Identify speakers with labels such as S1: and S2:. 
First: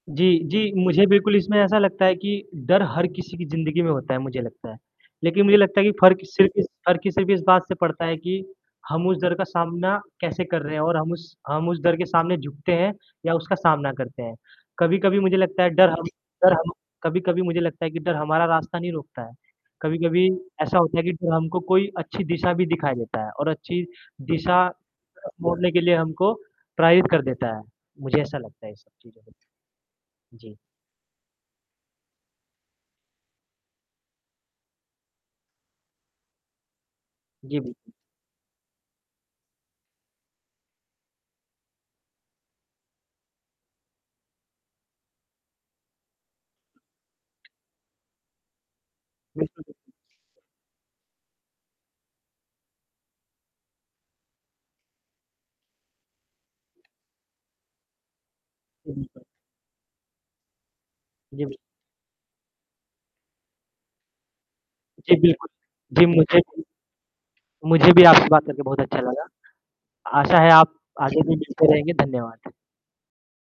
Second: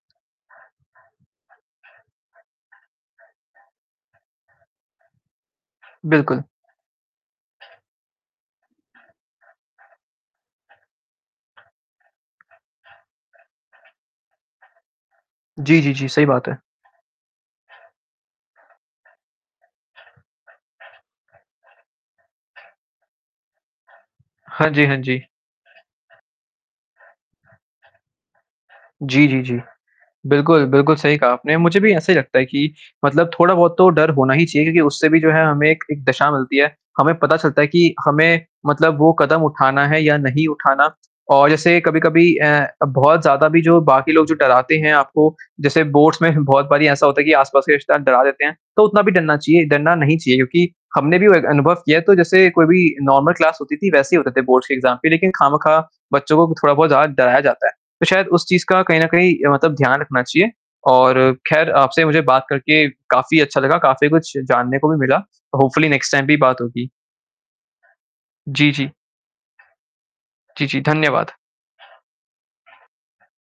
S1: जी, जी, मुझे बिल्कुल इसमें ऐसा लगता है कि डर हर किसी की ज़िंदगी में होता है, मुझे लगता है, लेकिन मुझे लगता है कि फ़र्क़
S2: बिल्कुल।
S1: सिर्फ़ इस फ़र्क़ सिर्फ़ इस बात से पड़ता है कि हम उस डर का सामना कैसे कर रहे हैं और हम उस हम उस डर के सामने झुकते हैं या उसका सामना करते हैं। कभी-कभी मुझे लगता है
S2: जी,
S1: डर
S2: जी,
S1: हम
S2: जी। सही बात
S1: डर
S2: है।
S1: हम कभी-कभी मुझे लगता है कि डर हमारा रास्ता नहीं रोकता है, कभी-कभी ऐसा होता है कि डर हमको कोई अच्छी दिशा भी दिखा देता है और अच्छी दिशा
S2: हाँ जी, हाँ जी।
S1: मोड़ने के लिए हमको प्राइप कर देता है, मुझे ऐसा लगता है ये सब चीज़ें
S2: जी,
S1: को
S2: जी, जी,
S1: दे जी।
S2: बिल्कुल, बिल्कुल सही कहा आपने मुझे भी ऐसा ही लगता है कि मतलब थोड़ा-बहुत तो डर होना ही चाहिए क्योंकि उससे भी जो है हमें एक-एक दशा मिलती है। हमें पता
S1: जी
S2: चलता है
S1: बिल्कुल।
S2: कि हमें मतलब वो कदम उठाना है या नहीं उठाना और जैसे कभी-कभी अ, बहुत ज़्यादा भी जो बाकी लोग जो डराते हैं आपको जैसे बोर्ड्स में बहुत बारी ऐसा होता है कि आस-पास के रिश्तेदार डरा देते हैं, तो उतना भी डरना
S1: बिल्कुल,
S2: चाहिए,
S1: बिल्कुल।
S2: डरना नहीं चाहिए क्योंकि हमने भी वो एक अनुभव किया है तो जैसे कोई भी नॉर्मल क्लास होती थी वैसे ही होते थे बोर्ड्स के एग्ज़ाम पे लेकिन खामख़ा बच्चों को थोड़ा-बहुत ज़्यादा डराया जाता है। तो शायद उस चीज़ का कहीं
S1: सही
S2: न
S1: बात।
S2: कहीं अ, मतलब ध्यान रखना चाहिए और
S1: जी, बि
S2: ख़ैर आपसे मुझे बात करके काफ़ी अच्छा लगा, काफ़ी कुछ जानने को भी
S1: जी,
S2: मिला
S1: बिल्कुल।
S2: होपफुली
S1: जी,
S2: नेक्स्ट टाइम भी
S1: मुझे
S2: बात होगी।
S1: मुझे भी आपसे बात करके
S2: जी,
S1: बहुत
S2: जी।
S1: अच्छा लगा आशा है
S2: जी,
S1: आप
S2: जी।
S1: आगे
S2: धन्यवाद।
S1: भी मिलते रहेंगे। धन्यवाद।